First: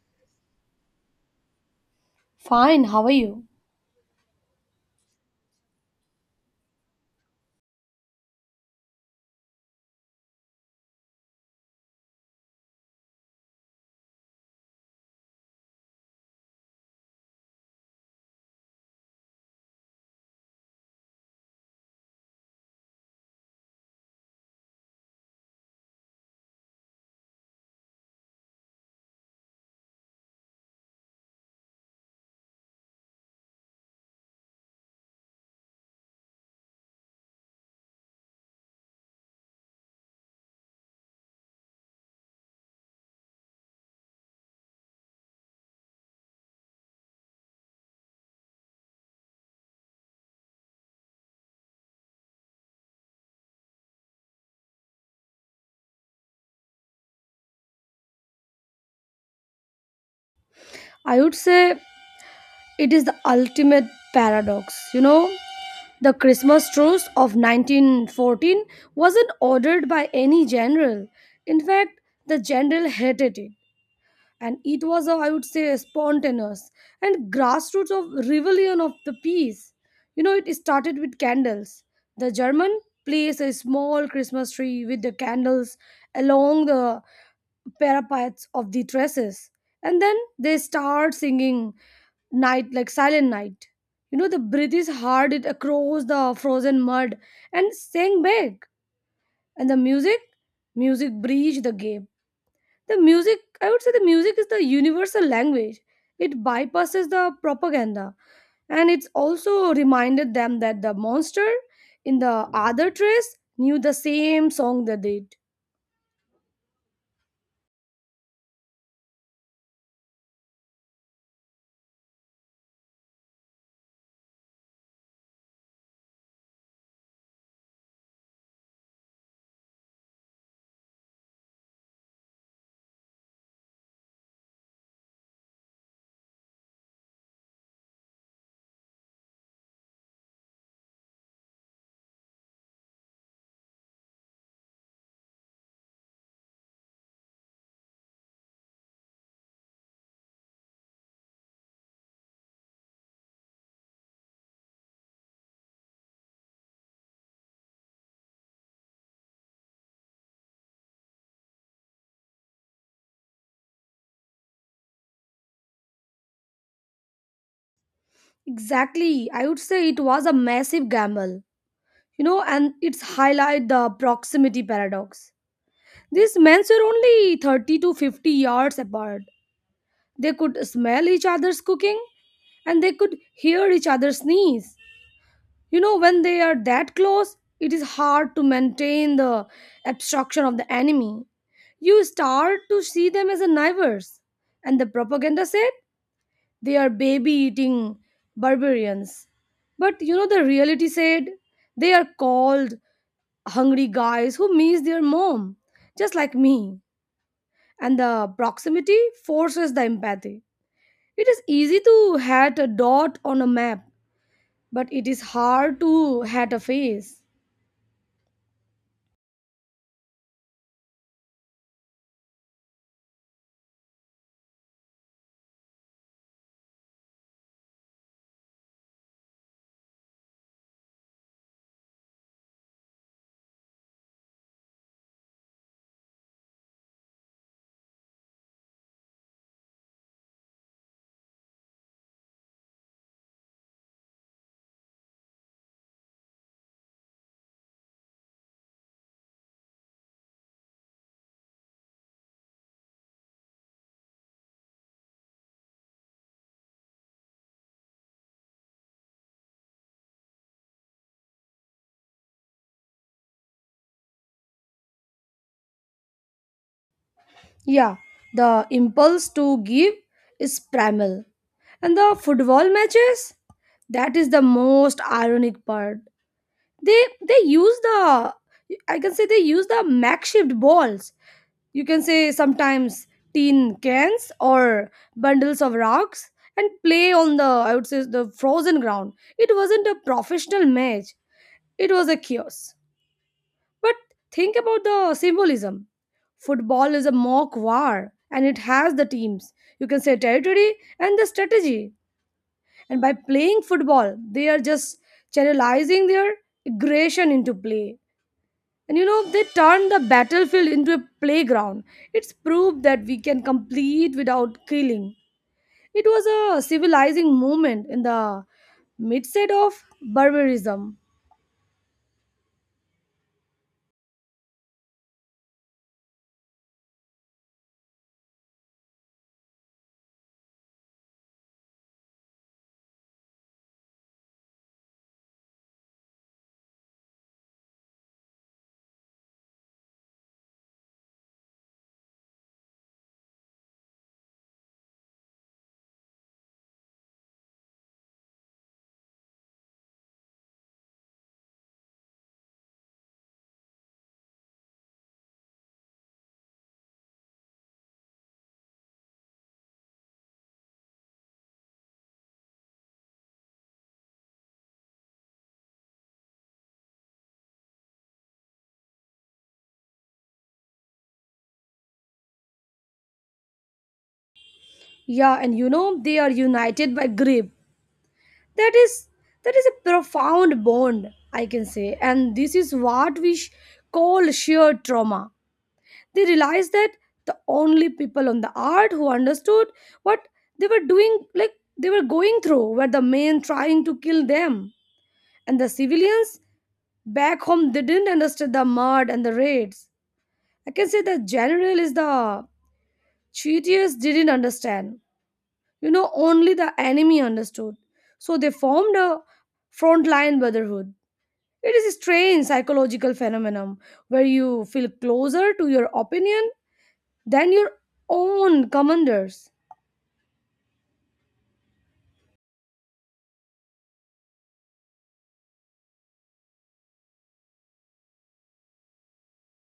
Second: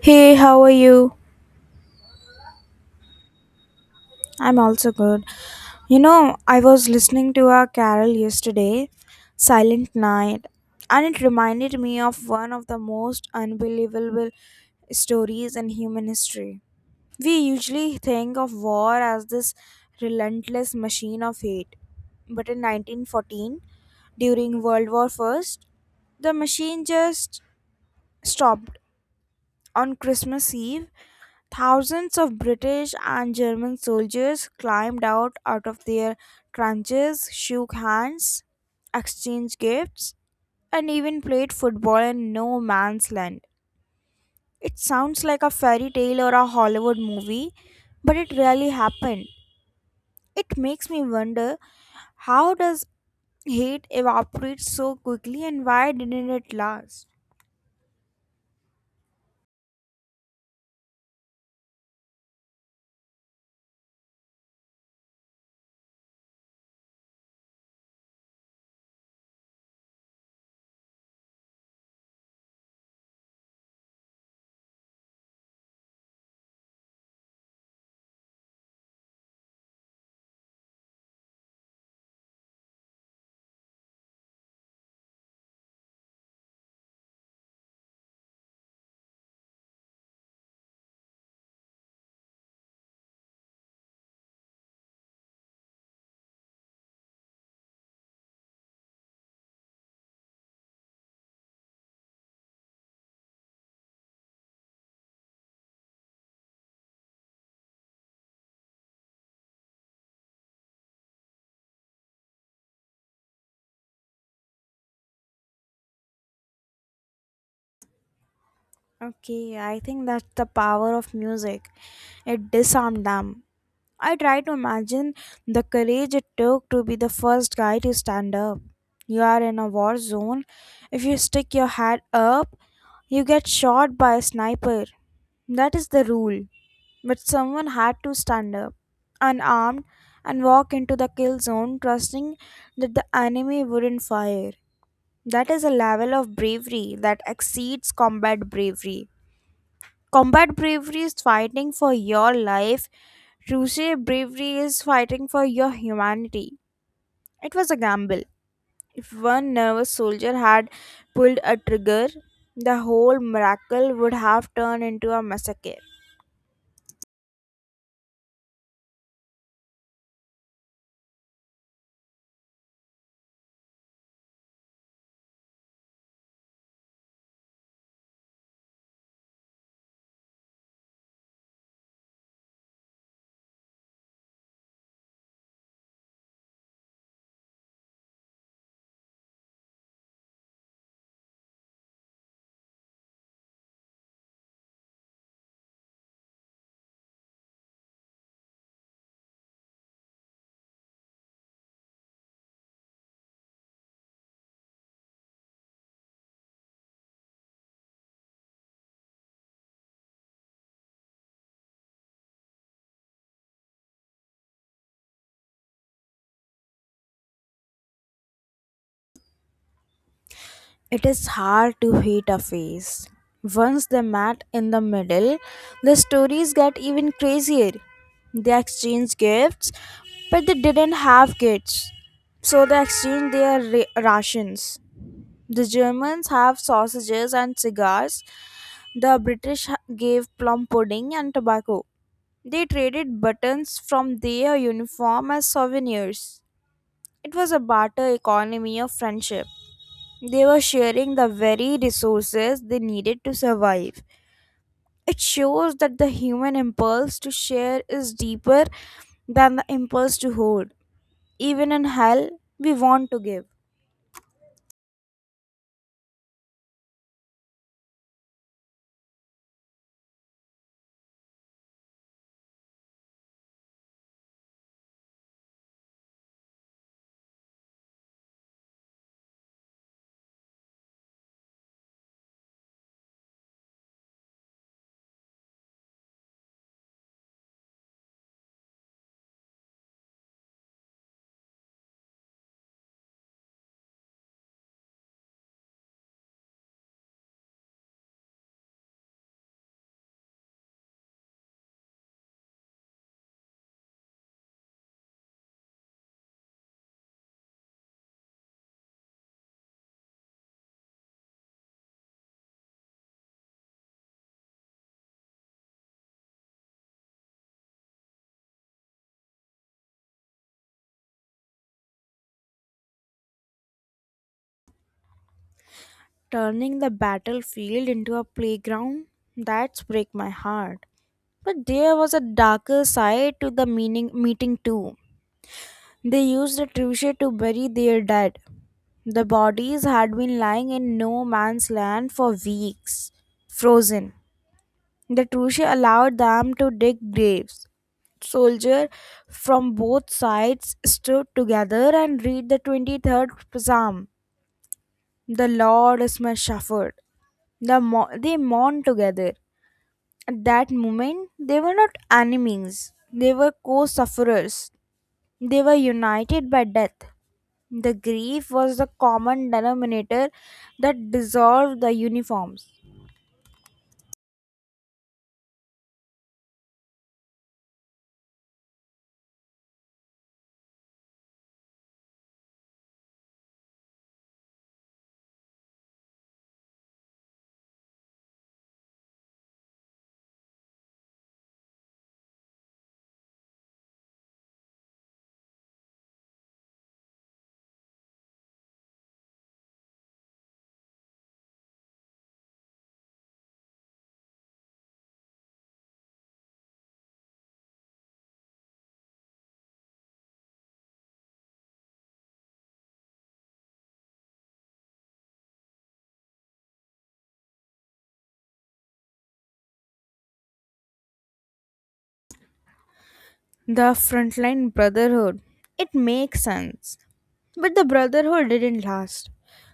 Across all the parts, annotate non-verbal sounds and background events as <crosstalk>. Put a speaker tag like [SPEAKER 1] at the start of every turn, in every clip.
[SPEAKER 1] Hey, how are you?
[SPEAKER 2] Fine, how are you?
[SPEAKER 1] I'm also good. You know, I was listening to a carol yesterday, Silent Night, and it reminded me of one of the most unbelievable stories in human history. We usually think of war as this relentless machine of hate, but in 1914, during World War I, the machine just stopped on Christmas Eve. Thousands of British and German soldiers climbed out of their trenches, shook hands, exchanged gifts, and even played football in no man's land. It sounds like a fairy tale or a Hollywood movie, but it really happened. It makes me wonder, how does hate evaporate so quickly and why didn't it last?
[SPEAKER 2] I would say it is the ultimate paradox. You know, the Christmas truce of 1914 wasn't ordered by any general. In fact, the general hated it. And it was a I would say spontaneous and grassroots of rebellion of the peace. You know, it started with candles. The German placed a small Christmas tree with the candles along the parapets of the terraces. And then they start singing, night like silent night. You know, the British heard it across the frozen mud and sang back. And the music breached the gap. I would say the music is the universal language. It bypasses the propaganda, and it's also reminded them that the monster in the other trace knew the same song they did.
[SPEAKER 1] Okay, I think that's the power of music. It disarmed them. I try to imagine the courage it took to be the first guy to stand up. You are in a war zone. If you stick your head up, you get shot by a sniper. That is the rule. But someone had to stand up, unarmed, and walk into the kill zone, trusting that the enemy wouldn't fire. That is a level of bravery that exceeds combat bravery. Combat bravery is fighting for your life. True bravery is fighting for your humanity. It was a gamble. If one nervous soldier had pulled a trigger, the whole miracle would have turned into a massacre.
[SPEAKER 2] Exactly, I would say it was a massive gamble, you know, and it's highlight the proximity paradox. These men were only 30 to 50 yards apart. They could smell each other's cooking, and they could hear each other sneeze. You know, when they are that close, it is hard to maintain the abstraction of the enemy. You start to see them as a neighbors. And the propaganda said they are baby eating barbarians. But you know, the reality said they are called hungry guys who miss their mom, just like me. And the proximity forces the empathy. It is easy to hat a dot on a map, but it is hard to hat a face.
[SPEAKER 1] It is hard to hate a face. Once they met in the middle, the stories get even crazier. They exchanged gifts, but they didn't have kids. So they exchanged their rations. The Germans have sausages and cigars. The British gave plum pudding and tobacco. They traded buttons from their uniform as souvenirs. It was a barter economy of friendship. They were sharing the very resources they needed to survive. It shows that the human impulse to share is deeper than the impulse to hoard. Even in hell, we want to give.
[SPEAKER 2] Yeah, the impulse to give is primal. And the football matches, that is the most ironic part. They use the I can say they use the makeshift balls. You can say sometimes tin cans or bundles of rocks, and play on the, I would say, the frozen ground. It wasn't a professional match. It was a chaos. But think about the symbolism. Football is a mock war, and it has the teams. You can say territory and the strategy. And by playing football, they are just channelizing their aggression into play. And you know, they turn the battlefield into a playground. It's proof that we can complete without killing. It was a civilizing moment in the midst of barbarism.
[SPEAKER 1] Turning the battlefield into a playground, that's break my heart. But there was a darker side to the meaning meeting too. They used a trebuchet to bury their dead. The bodies had been lying in no man's land for weeks, frozen. The trebuchet allowed them to dig graves. Soldiers from both sides stood together and read the 23rd psalm. The Lord is my shepherd. They mourned together. At that moment, they were not enemies, they were co sufferers. They were united by death. The grief was the common denominator that dissolved the uniforms.
[SPEAKER 2] Yeah, and you know, they are united by grief. that is that is a profound bond, I can say. And this is what we call shared trauma. They realized that the only people on the earth who understood what they were doing like they were going through were the men trying to kill them. And the civilians back home didn't understand the mud and the raids. I can say the general is the cheaters didn't understand. You know, only the enemy understood. So they formed a frontline brotherhood. It is a strange psychological phenomenon where you feel closer to your opinion than your own commanders.
[SPEAKER 1] The frontline brotherhood. It makes sense. But the brotherhood didn't last.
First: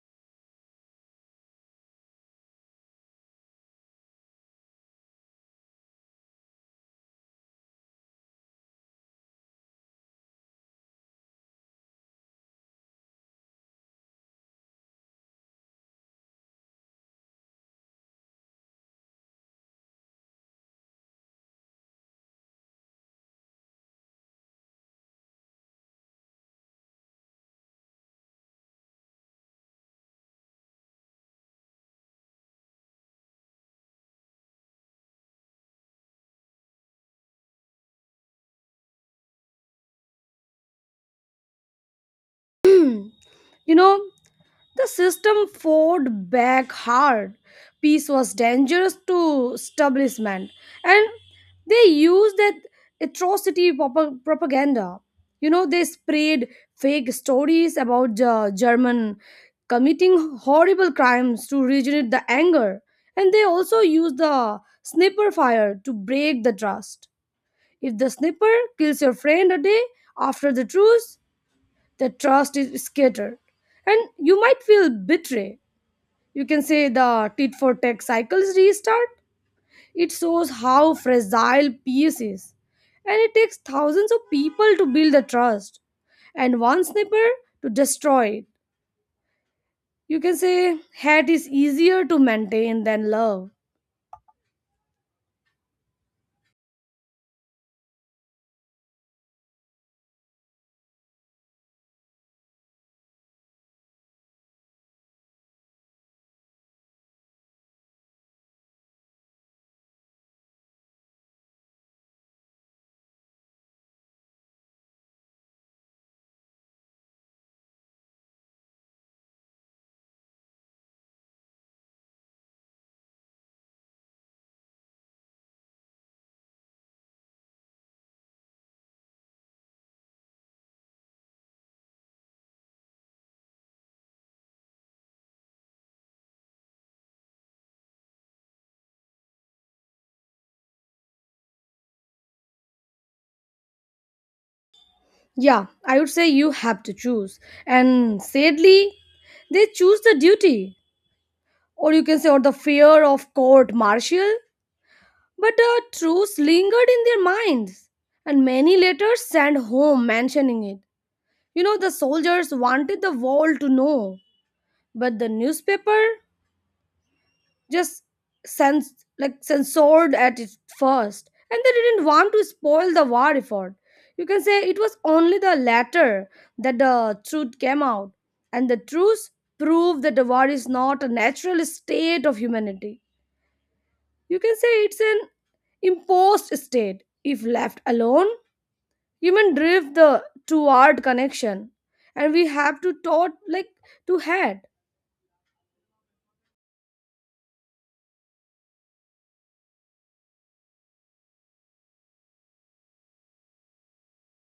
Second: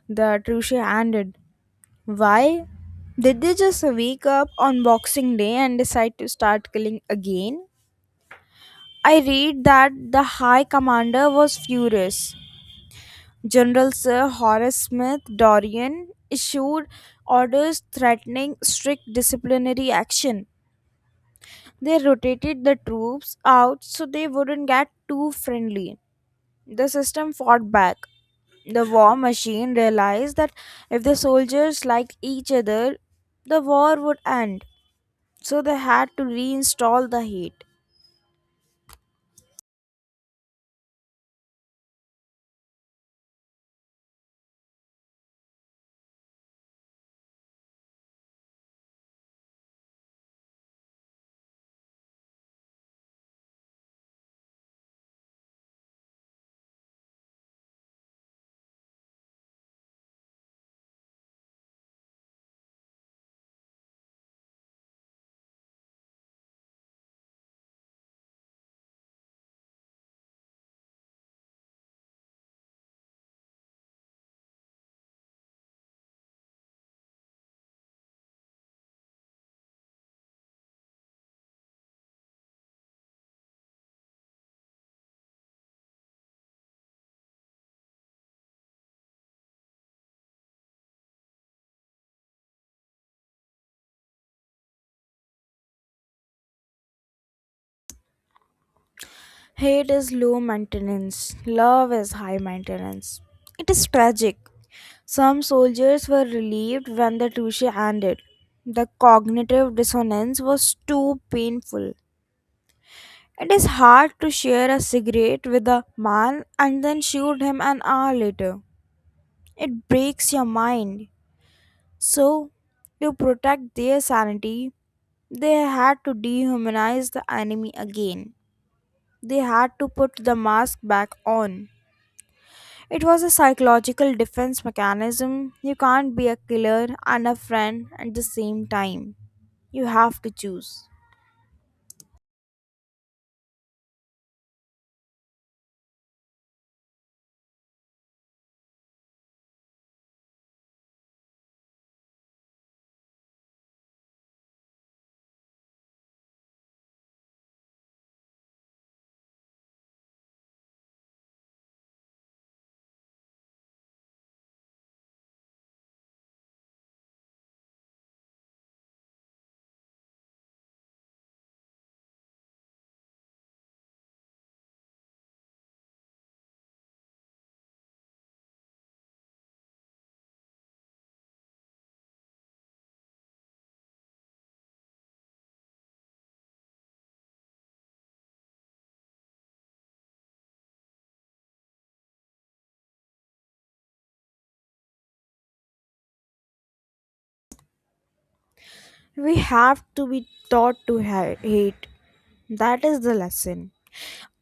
[SPEAKER 1] The truce ended. Why? Did they just wake up on Boxing Day and decide to start killing again? I read that the High Commander was furious. General Sir Horace Smith Dorian issued orders threatening strict disciplinary action. They rotated the troops out so they wouldn't get too friendly. The system fought back. The war machine realized that if the soldiers liked each other, the war would end. So they had to reinstall the hate.
[SPEAKER 2] <clears throat> You know, the system fought back hard. Peace was dangerous to establishment, and they used that atrocity propaganda. You know, they spread fake stories about the German committing horrible crimes to regenerate the anger, and they also used the sniper fire to break the trust. If the sniper kills your friend a day after the truce, the trust is scattered, and you might feel betrayed. You can say the tit for tat cycles restart. It shows how fragile peace is. And it takes thousands of people to build the trust, and one sniper to destroy it. You can say hate is easier to maintain than love.
[SPEAKER 1] Hate is low maintenance, love is high maintenance. It is tragic. Some soldiers were relieved when the Tushy ended. The cognitive dissonance was too painful. It is hard to share a cigarette with a man and then shoot him an hour later. It breaks your mind. So, to protect their sanity, they had to dehumanize the enemy again. They had to put the mask back on. It was a psychological defense mechanism. You can't be a killer and a friend at the same time. You have to choose.
[SPEAKER 2] Yeah, I would say you have to choose. And sadly, they choose the duty, or you can say, or the fear of court martial. But the truth lingered in their minds, and many letters sent home mentioning it. You know, the soldiers wanted the world to know, but the newspaper just like censored at it first, and they didn't want to spoil the war effort. You can say it was only the latter that the truth came out, and the truth proved that the war is not a natural state of humanity. You can say it's an imposed state. If left alone, human drift the toward connection, and we have to taught like to head.
[SPEAKER 1] We have to be taught to hate. That is the lesson.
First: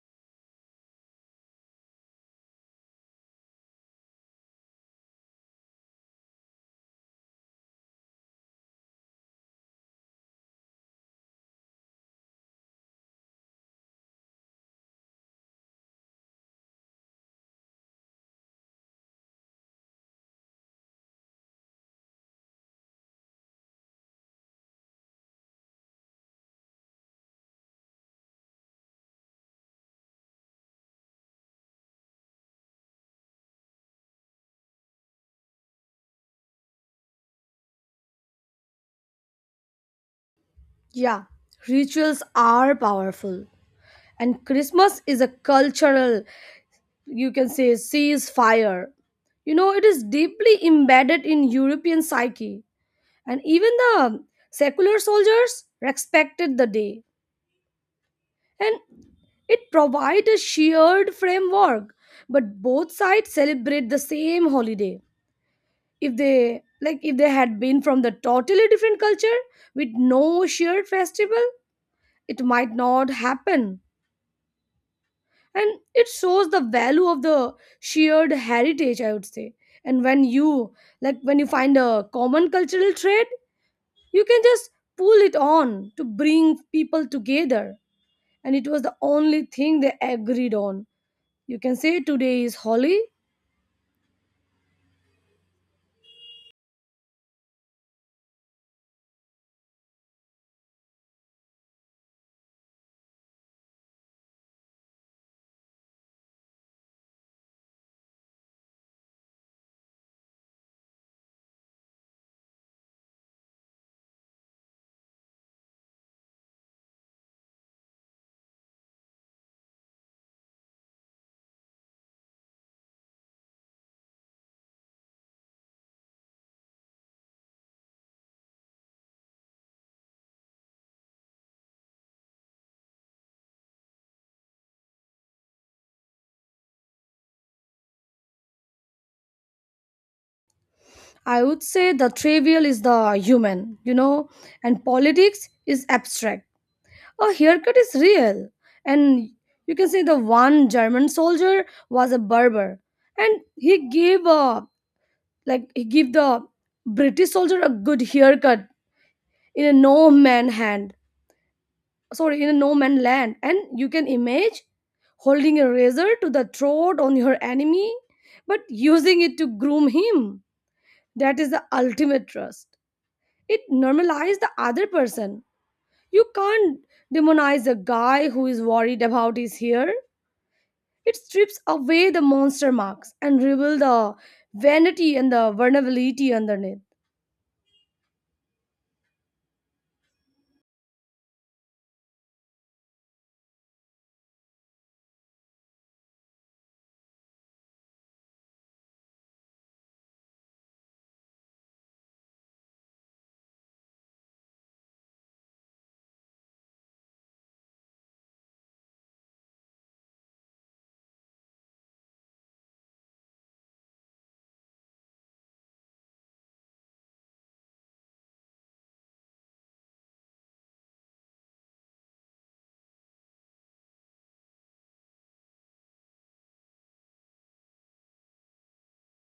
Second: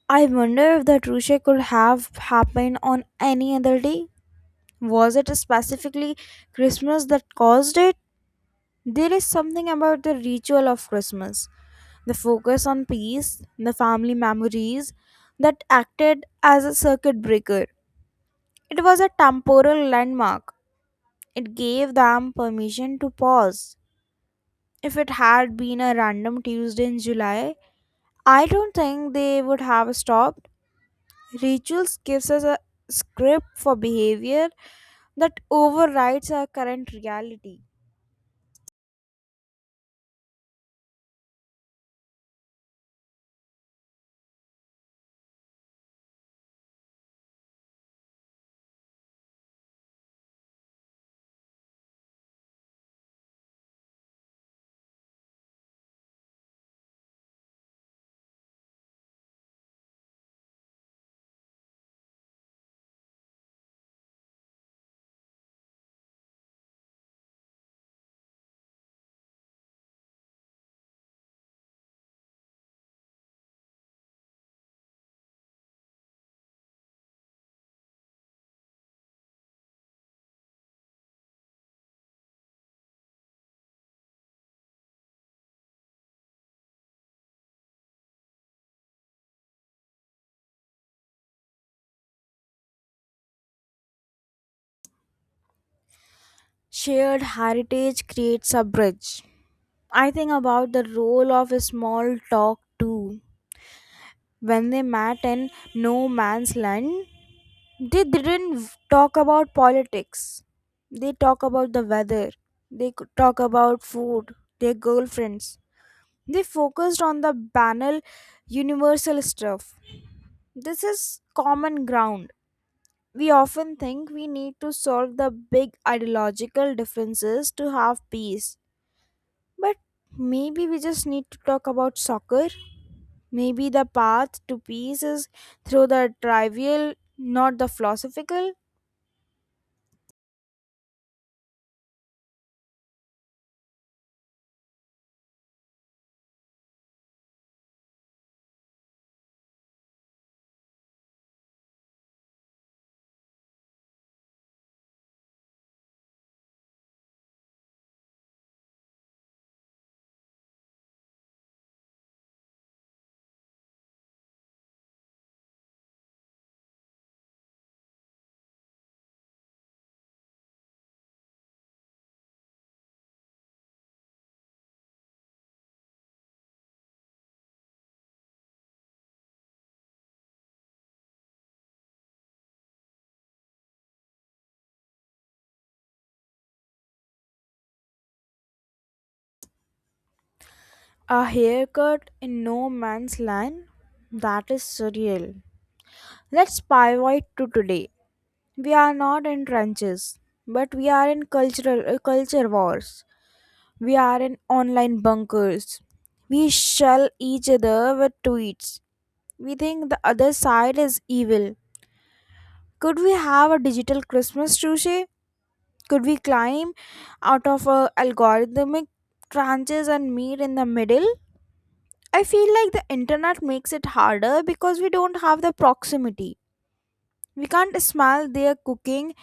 [SPEAKER 1] I wonder if that Rushe could have happened on any other day. Was it specifically Christmas that caused it? There is something about the ritual of Christmas, the focus on peace, the family memories, that acted as a circuit breaker. It was a temporal landmark. It gave them permission to pause. If it had been a random Tuesday in July, I don't think they would have stopped. Rituals gives us a script for behavior that overrides our current reality.
[SPEAKER 2] Yeah, rituals are powerful. And Christmas is a cultural, you can say, ceasefire. You know, it is deeply embedded in European psyche. And even the secular soldiers respected the day. And it provides a shared framework. But both sides celebrate the same holiday. If they had been from the totally different culture with no shared festival, it might not happen. And it shows the value of the shared heritage, I would say. And when you find a common cultural trait, you can just pull it on to bring people together. And it was the only thing they agreed on. You can say today is holy.
[SPEAKER 1] Shared heritage creates a bridge. I think about the role of small talk too. When they met in no man's land, they didn't talk about politics. They talk about the weather. They could talk about food, their girlfriends. They focused on the banal, universal stuff. This is common ground. We often think we need to solve the big ideological differences to have peace. But maybe we just need to talk about soccer. Maybe the path to peace is through the trivial, not the philosophical.
[SPEAKER 2] I would say the trivial is the human. You know, and politics is abstract. A haircut is real. And you can say the one German soldier was a barber, and he give the British soldier a good haircut in a no man hand in a no man land. And you can image holding a razor to the throat on your enemy, but using it to groom him. That is the ultimate trust. It normalizes the other person. You can't demonize a guy who is worried about his hair. It strips away the monster marks and reveal the vanity and the vulnerability underneath.
[SPEAKER 1] A haircut in no man's land? That is surreal. Let's pivot to today. We are not in trenches, but we are in cultural culture wars. We are in online bunkers. We shell each other with tweets. We think the other side is evil. Could we have a digital Christmas tree? Could we climb out of a algorithmic trenches and meet in the middle? I feel like the internet makes it harder because we don't have the proximity. We can't smell their cooking.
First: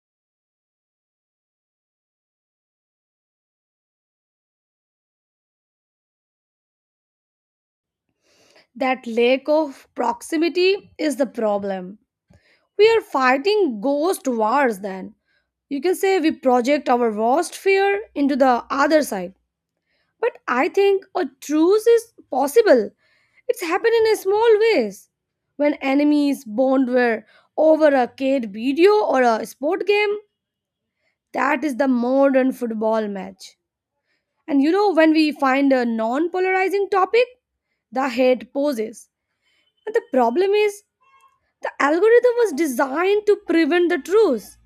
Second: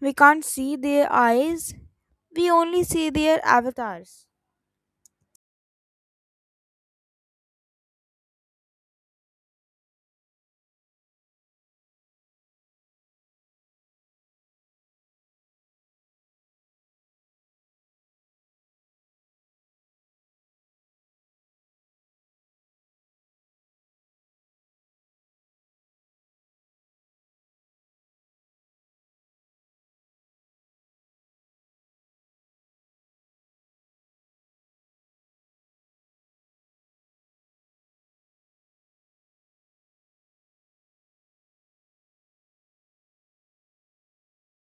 [SPEAKER 1] We can't see their eyes. We only see their avatars.
[SPEAKER 2] That lack of proximity is the problem. We are fighting ghost wars then. You can say we project our worst fear into the other side. But I think a truce is possible. It's happened in a small ways. When enemies bond were over a kid video or a sport game, that is the modern football match. And you know, when we find a non polarizing topic, the hate poses. And the problem is, the algorithm was designed to prevent the truce,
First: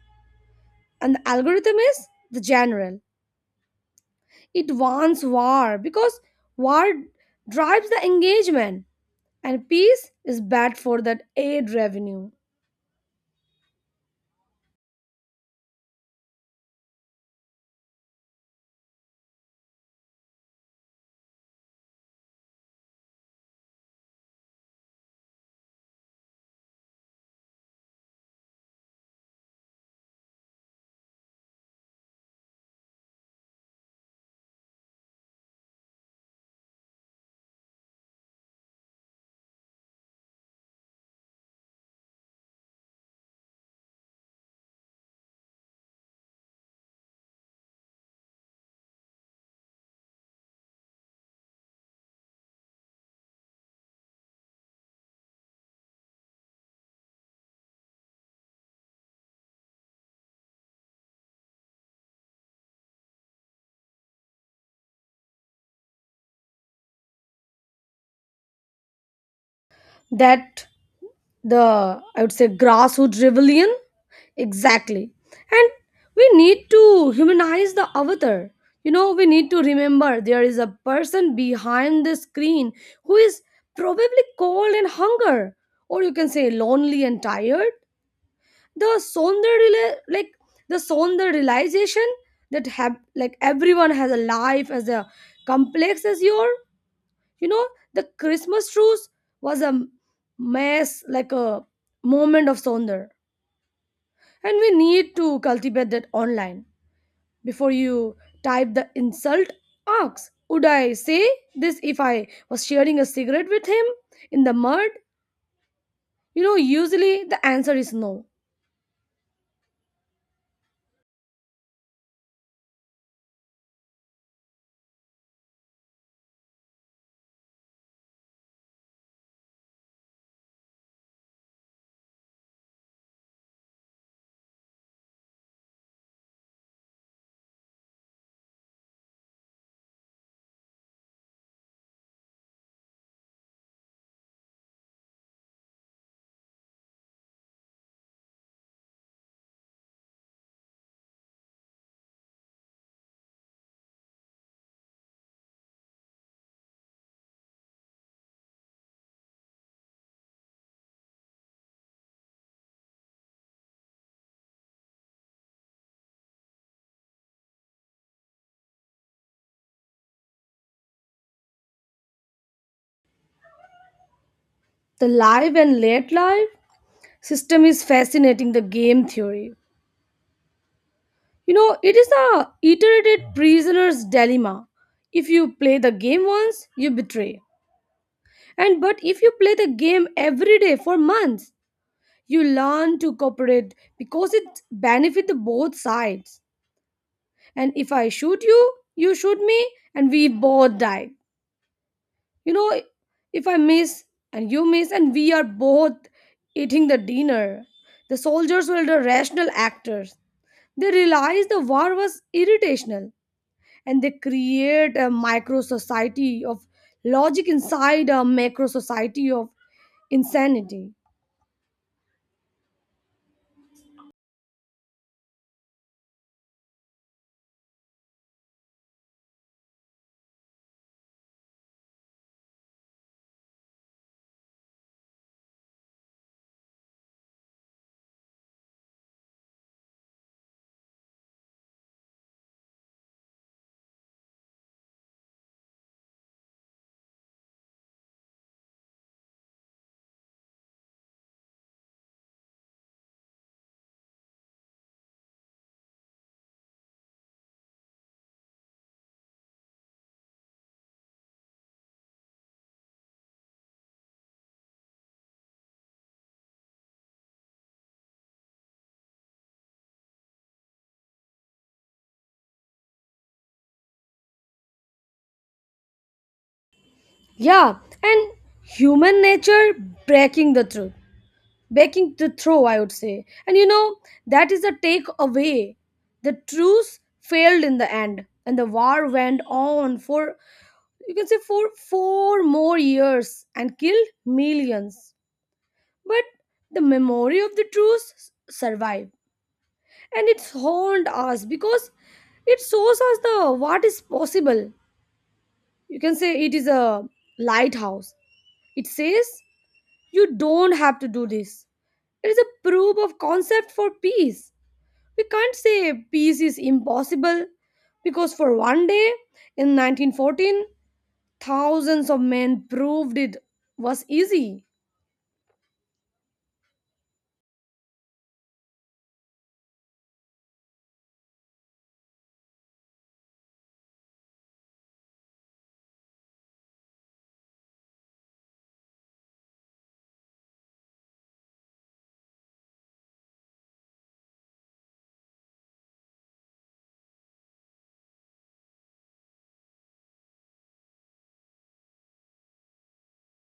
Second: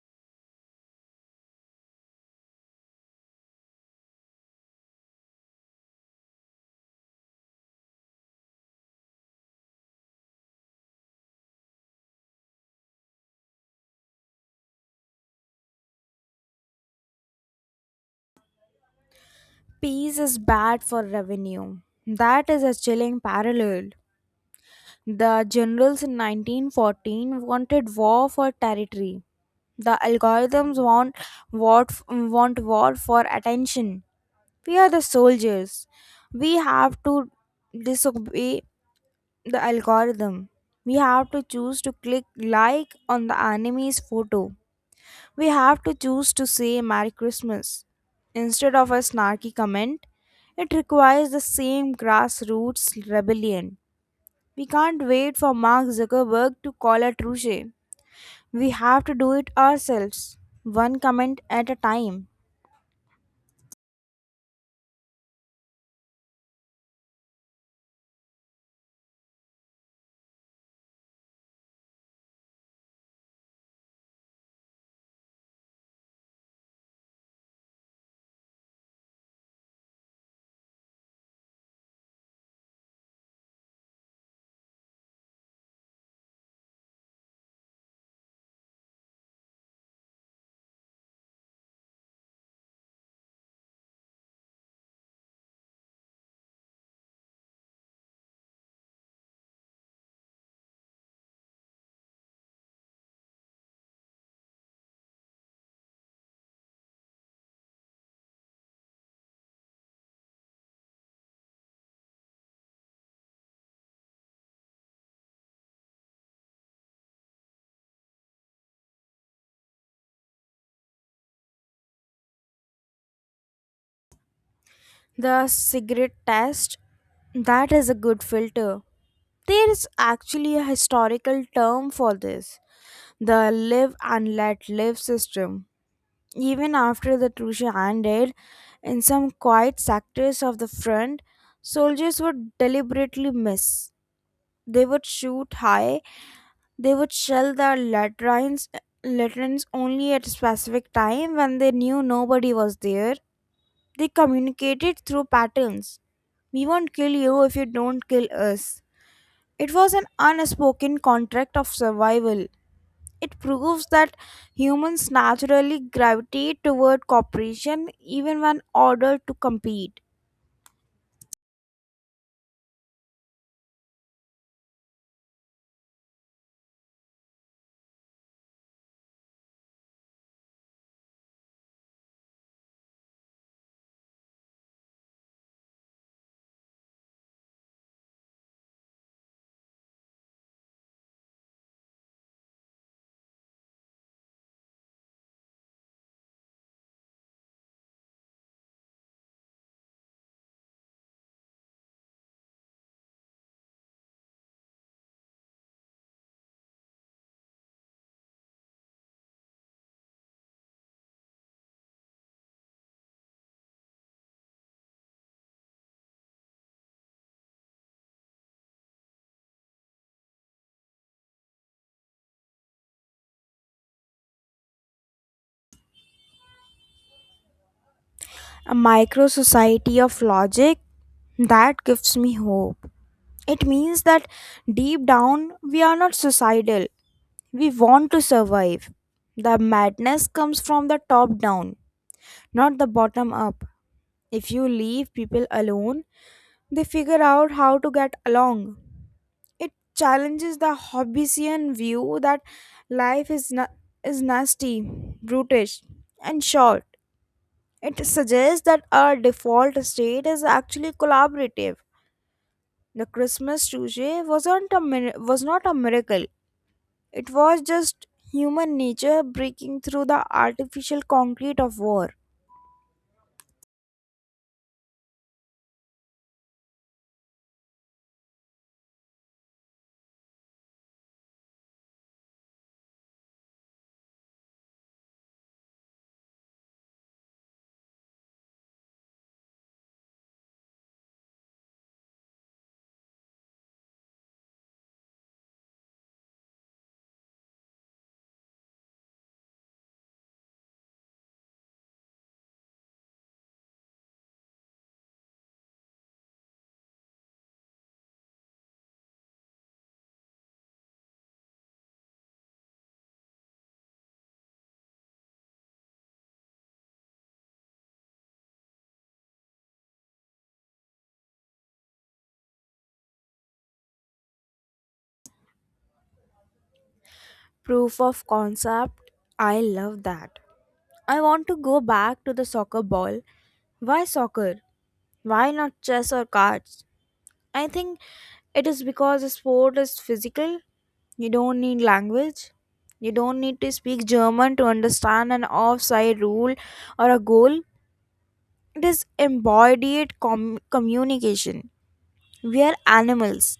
[SPEAKER 2] and the algorithm is the general. It wants war because war drives the engagement, and peace is bad for that aid revenue.
[SPEAKER 1] Peace is bad for revenue. That is a chilling parallel. The generals in 1914 wanted war for territory. The algorithms want war for attention. We are the soldiers. We have to disobey the algorithm. We have to choose to click like on the enemy's photo. We have to choose to say Merry Christmas instead of a snarky comment. It requires the same grassroots rebellion. We can't wait for Mark Zuckerberg to call a touche. We have to do it ourselves, one comment at a time.
[SPEAKER 2] That the I would say grassroots rebellion. Exactly. And we need to humanize the avatar. You know, we need to remember there is a person behind the screen who is probably cold and hunger, or you can say lonely and tired. The sonder like the sonder realization that have like everyone has a life as a complex as your. You know, the Christmas truce was a mess like a moment of sonder, and we need to cultivate that online. Before you type the insult, ask, would I say this if I was sharing a cigarette with him in the mud? You know, usually the answer is no.
[SPEAKER 1] The cigarette test, that is a good filter. There is actually a historical term for this, the live and let live system. Even after the Trucia ended, in some quiet sectors of the front, soldiers would deliberately miss. They would shoot high, they would shell the latrines, latrines only at a specific time when they knew nobody was there. They communicated through patterns. We won't kill you if you don't kill us. It was an unspoken contract of survival. It proves that humans naturally gravitate toward cooperation even when ordered to compete.
[SPEAKER 2] The live and late life system is fascinating the game theory. You know, it is a iterated prisoner's dilemma. If you play the game once, you betray. And but if you play the game every day for months, you learn to cooperate because it benefits both sides. And if I shoot you shoot me, and we both die. You know, if I miss and you miss, and we are both eating the dinner. The soldiers were the rational actors. They realized the war was irritational, and they create a micro society of logic inside a macro society of insanity.
[SPEAKER 1] A micro society of logic, that gives me hope. It means that deep down we are not suicidal, we want to survive. The madness comes from the top down, not the bottom up. If you leave people alone, they figure out how to get along. It challenges the Hobbesian view that life is nasty, brutish, and short. It suggests that our default state is actually collaborative. The Christmas touche was not a miracle. It was just human nature breaking through the artificial concrete of war.
[SPEAKER 2] Yeah, and human nature breaking the truth, breaking the throw, I would say. And you know, that is the take away. The truce failed in the end, and the war went on for you can say for four more years, and killed millions. But the memory of the truce survived, and it's haunted us because it shows us the what is possible. You can say it is a lighthouse. It says, you don't have to do this. It is a proof of concept for peace. We can't say peace is impossible because for one day in 1914, thousands of men proved it was easy.
[SPEAKER 1] Proof of concept. I love that. I want to go back to the soccer ball. Why soccer? Why not chess or cards? I think it is because sport is physical. You don't need language. You don't need to speak German to understand an offside rule or a goal. It is embodied communication. We are animals.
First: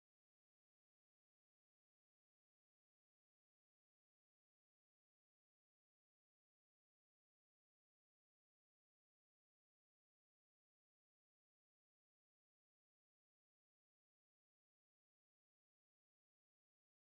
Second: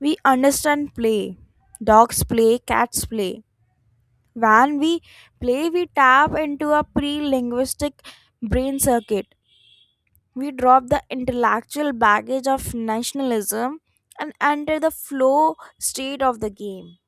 [SPEAKER 1] We understand play. Dogs play, cats play. When we play, we tap into a pre linguistic brain circuit. We drop the intellectual baggage of nationalism and enter the flow state of the game.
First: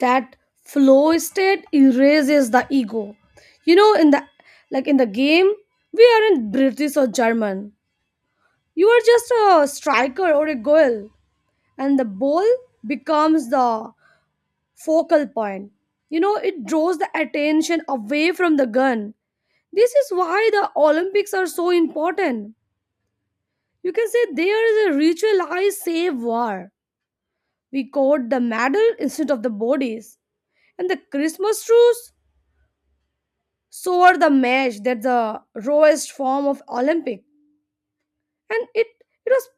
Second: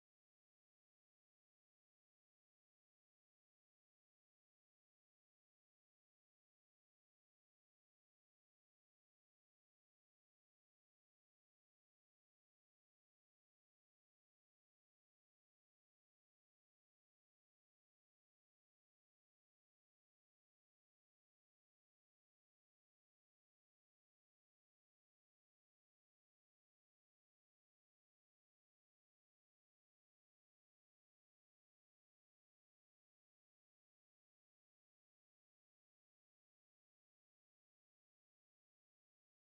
[SPEAKER 2] That flow state erases the ego. You know, in the game, we aren't British or German. You are just a striker or a goal, and the ball becomes the focal point. You know, it draws the attention away from the gun. This is why the Olympics are so important. You can say there is a ritualized save war. We caught the medal instead of the bodies. And the Christmas truce, so are the mesh, that's the rawest form of Olympic. And it was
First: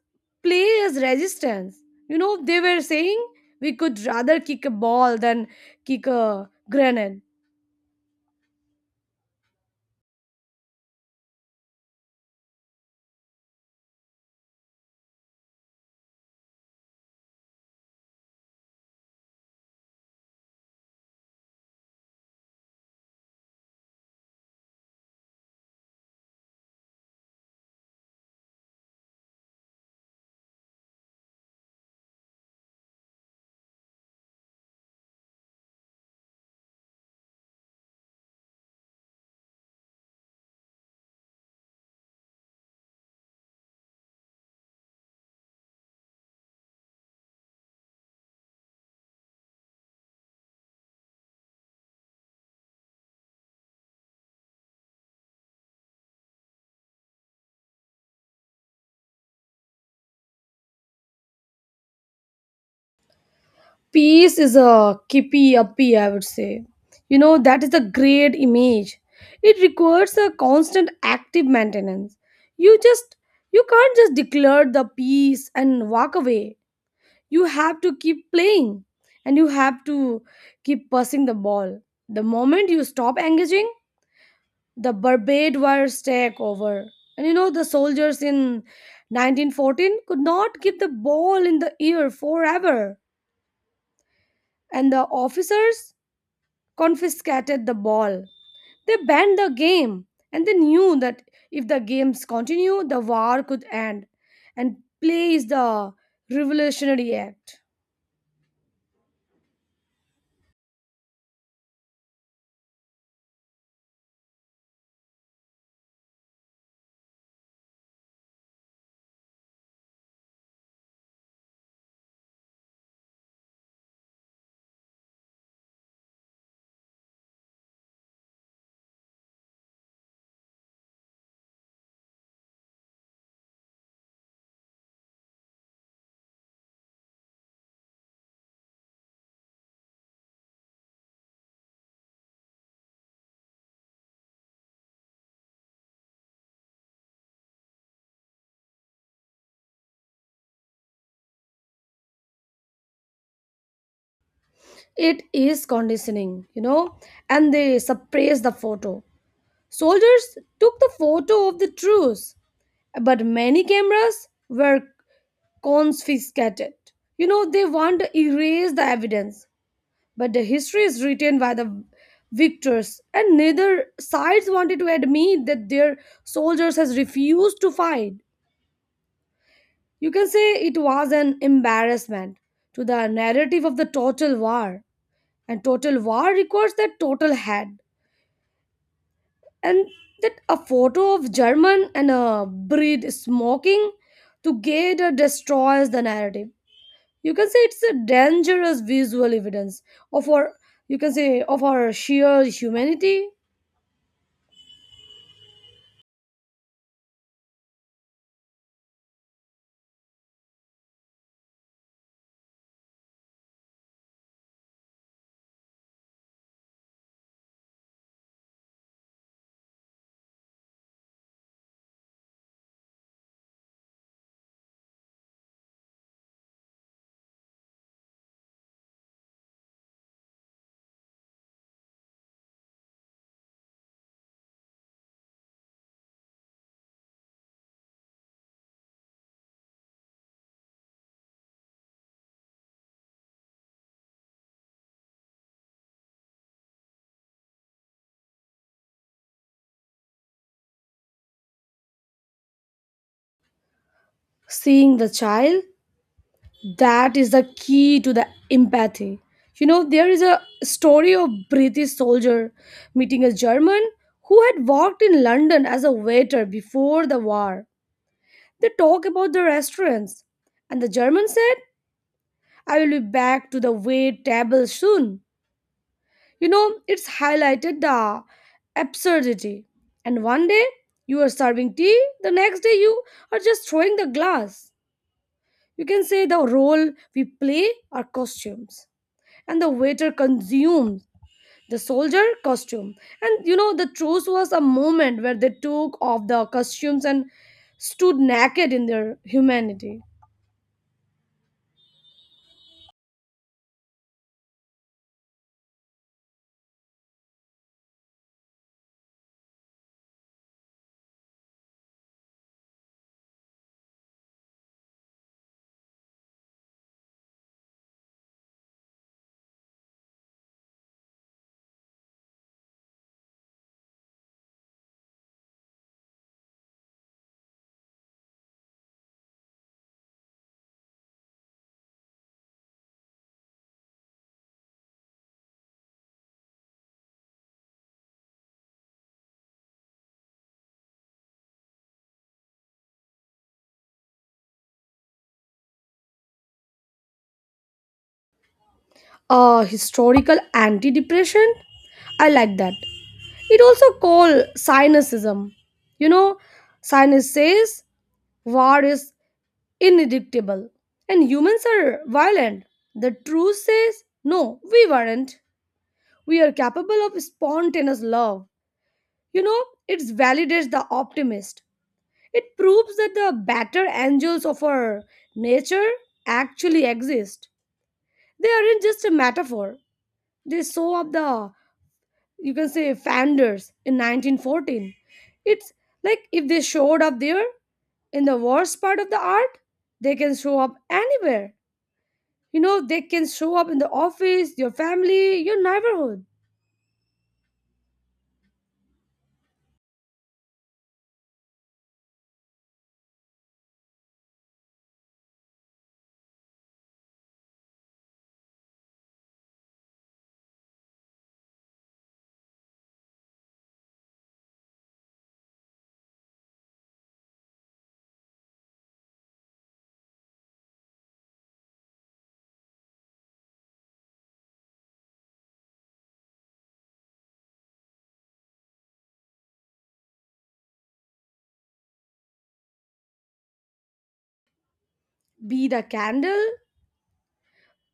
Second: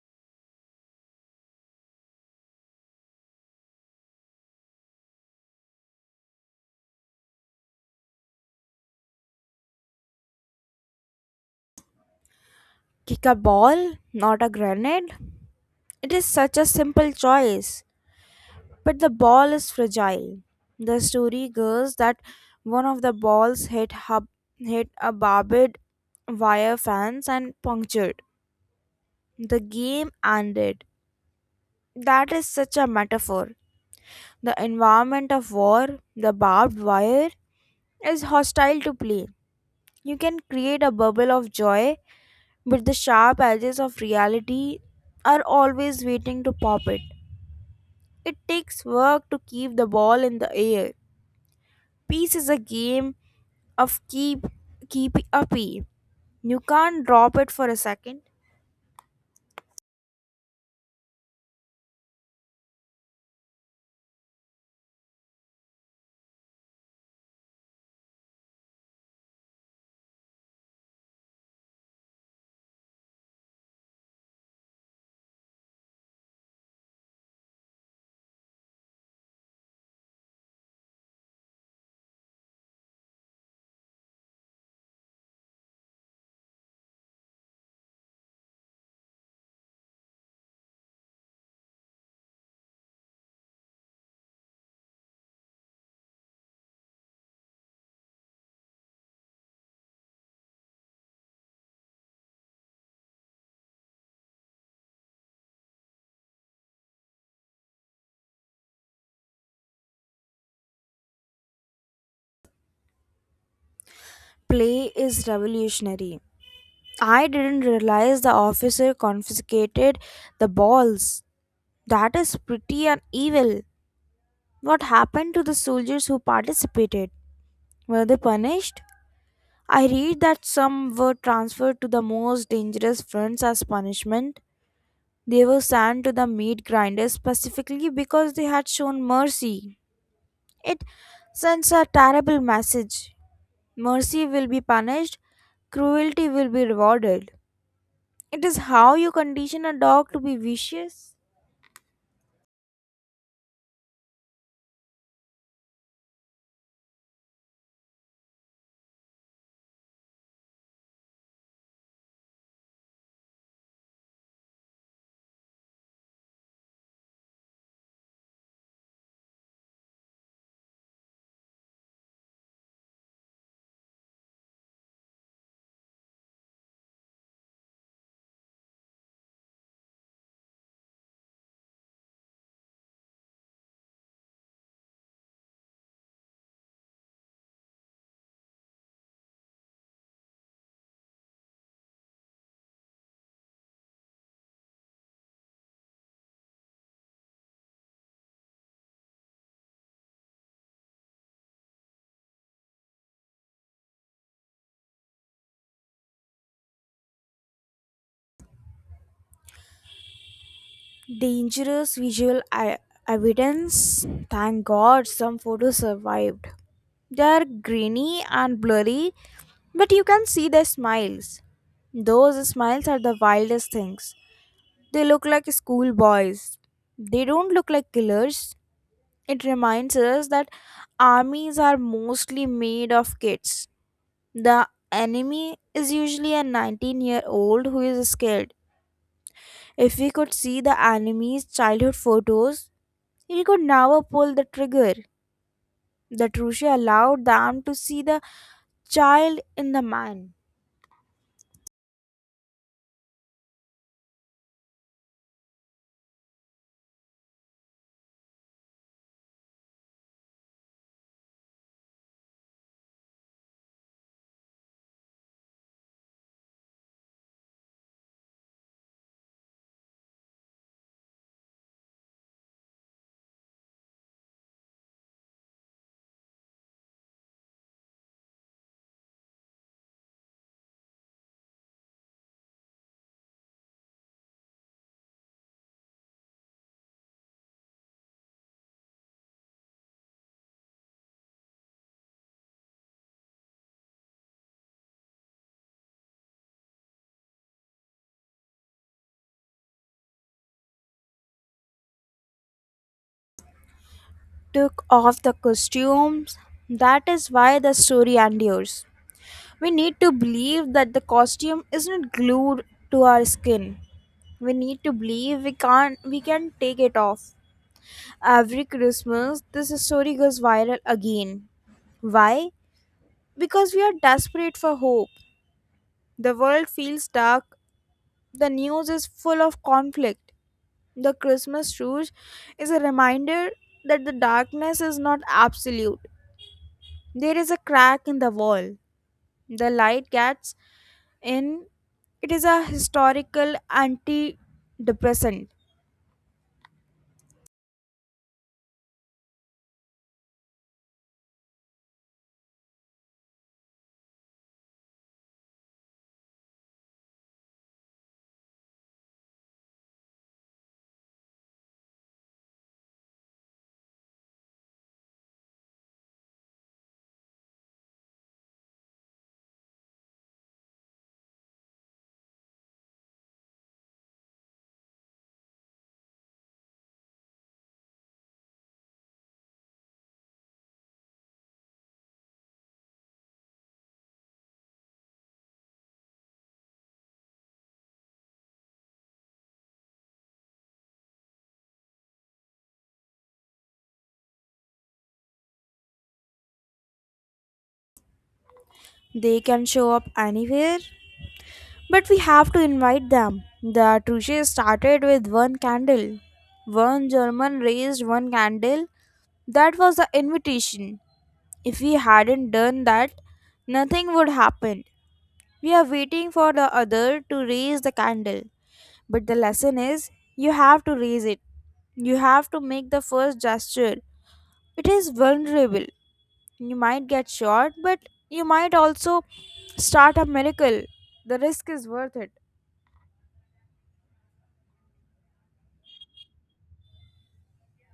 [SPEAKER 2] play as resistance. You know, they were saying we could rather kick a ball than kick a grenade.
[SPEAKER 1] Kick a ball, not a grenade. It is such a simple choice, but the ball is fragile. The story goes that one of the balls hit a barbed wire fence and punctured. The game ended. That is such a metaphor. The environment of war, the barbed wire, is hostile to play. You can create a bubble of joy, but the sharp edges of reality are always waiting to pop it. It takes work to keep the ball in the air. Peace is a game of keep uppy. You can't drop it for a second.
[SPEAKER 2] Peace is a kippy uppy, I would say. You know, that is a great image. It requires a constant active maintenance. You just you can't just declare the peace and walk away. You have to keep playing, and you have to keep passing the ball. The moment you stop engaging, the Barbade wires take over. And you know, the soldiers in 1914 could not keep the ball in the air forever. And the officers confiscated the ball. They banned the game, and they knew that if the games continue, the war could end. And play is the revolutionary act.
[SPEAKER 1] Play is revolutionary. I didn't realize the officer confiscated the balls. That is pretty and evil. What happened to the soldiers who participated? Were they punished? I read that some were transferred to the most dangerous fronts as punishment. They were sent to the meat grinders specifically because they had shown mercy. It sends a terrible message. Mercy will be punished, cruelty will be rewarded. It is how you condition a dog to be vicious.
[SPEAKER 2] It is conditioning, and they suppressed the photo. Soldiers took the photo of the truce, but many cameras were confiscated. You know, they want to erase the evidence. But the history is written by the victors, and neither sides wanted to admit that their soldiers has refused to fight. You can say it was an embarrassment to the narrative of the total war. And total war requires that total head. And that a photo of German and a breed smoking together destroys the narrative. You can say it's a dangerous visual evidence of our you can say of our sheer humanity.
[SPEAKER 1] Dangerous visual evidence. Thank God some photos survived. They are grainy and blurry, but you can see their smiles. Those smiles are the wildest things. They look like schoolboys. They don't look like killers. It reminds us that armies are mostly made of kids. The enemy is usually a 19-year-old who is scared. If we could see the enemy's childhood photos, we could never pull the trigger. The Trusha allowed them to see the child in the man.
[SPEAKER 2] Seeing the child, that is the key to the empathy. You know, there is a story of British soldier meeting a German who had worked in London as a waiter before the war. They talk about the restaurants, and the German said, I will be back to the wait table soon. You know, it's highlighted the absurdity. And one day you are serving tea, the next day you are just throwing the glass. You can say the role we play are costumes, and the waiter consumes the soldier costume. And you know, the truce was a moment where they took off the costumes and stood naked in their humanity.
[SPEAKER 1] Took off the costumes. That is why the story endures. We need to believe that the costume isn't glued to our skin. We need to believe we can't we can take it off. Every Christmas this story goes viral again. Why? Because we are desperate for hope. The world feels dark. The news is full of conflict. The Christmas Rouge is a reminder that the darkness is not absolute. There is a crack in the wall. The light gets in. It is a historical antidepressant.
[SPEAKER 2] A historical anti depression? I like that. It also called cynicism. You know, cynic says war is inevitable and humans are violent. The truth says no, we weren't. We are capable of spontaneous love. You know, it validates the optimist. It proves that the better angels of our nature actually exist. They aren't just a metaphor. They show up the, you can say, founders in 1914. It's like if they showed up there in the worst part of the art, they can show up anywhere. You know, they can show up in the office, your family, your neighborhood.
[SPEAKER 1] They can show up anywhere, but we have to invite them. The Truche started with one candle. One German raised one candle. That was the invitation. If we hadn't done that, nothing would happen. We are waiting for the other to raise the candle. But the lesson is, you have to raise it. You have to make the first gesture. It is vulnerable. You might get shot, but you might also start a miracle. The risk is worth it.
[SPEAKER 2] Be the candle.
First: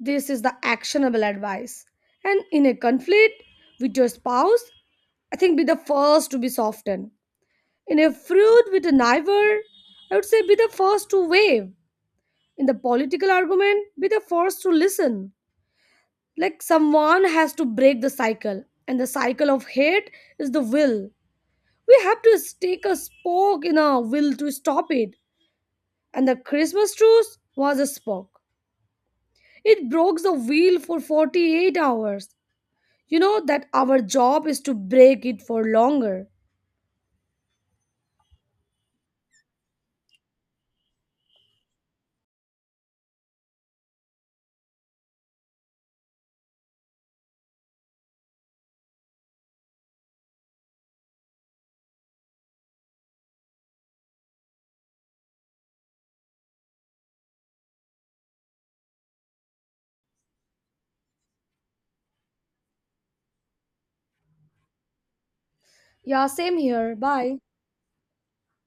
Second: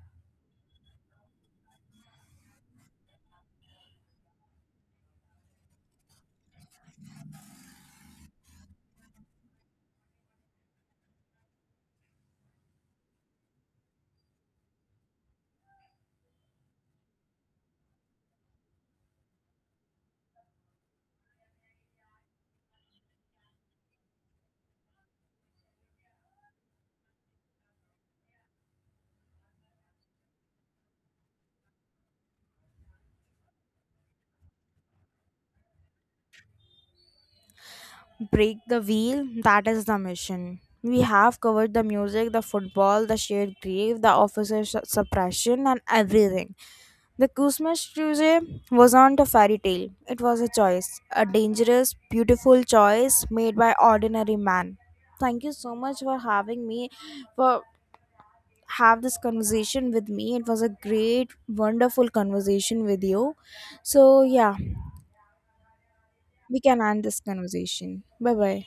[SPEAKER 2] This is the actionable advice. And in a conflict with your spouse, I think be the first to be softened. In a feud with a neighbor, I would say be the first to wave. In the political argument, be the first to listen. Like, someone has to break the cycle, and the cycle of hate is the will. We have to stake a spoke in our will to stop it. And the Christmas truce was a spoke. It broke the wheel for 48 hours. You know that our job is to break it for longer.
[SPEAKER 1] Break the wheel, that is the mission. We have covered the music, the football, the shared grave, the officer suppression, and everything. The Christmas Kusumastruje wasn't a fairy tale, it was a choice, a dangerous, beautiful choice made by ordinary man. Thank you so much for having me, for have this conversation with me. It was a great, wonderful conversation with you. So yeah,
[SPEAKER 2] Yeah,
[SPEAKER 1] we
[SPEAKER 2] same
[SPEAKER 1] can
[SPEAKER 2] here.
[SPEAKER 1] end this
[SPEAKER 2] Bye.
[SPEAKER 1] conversation. Bye bye.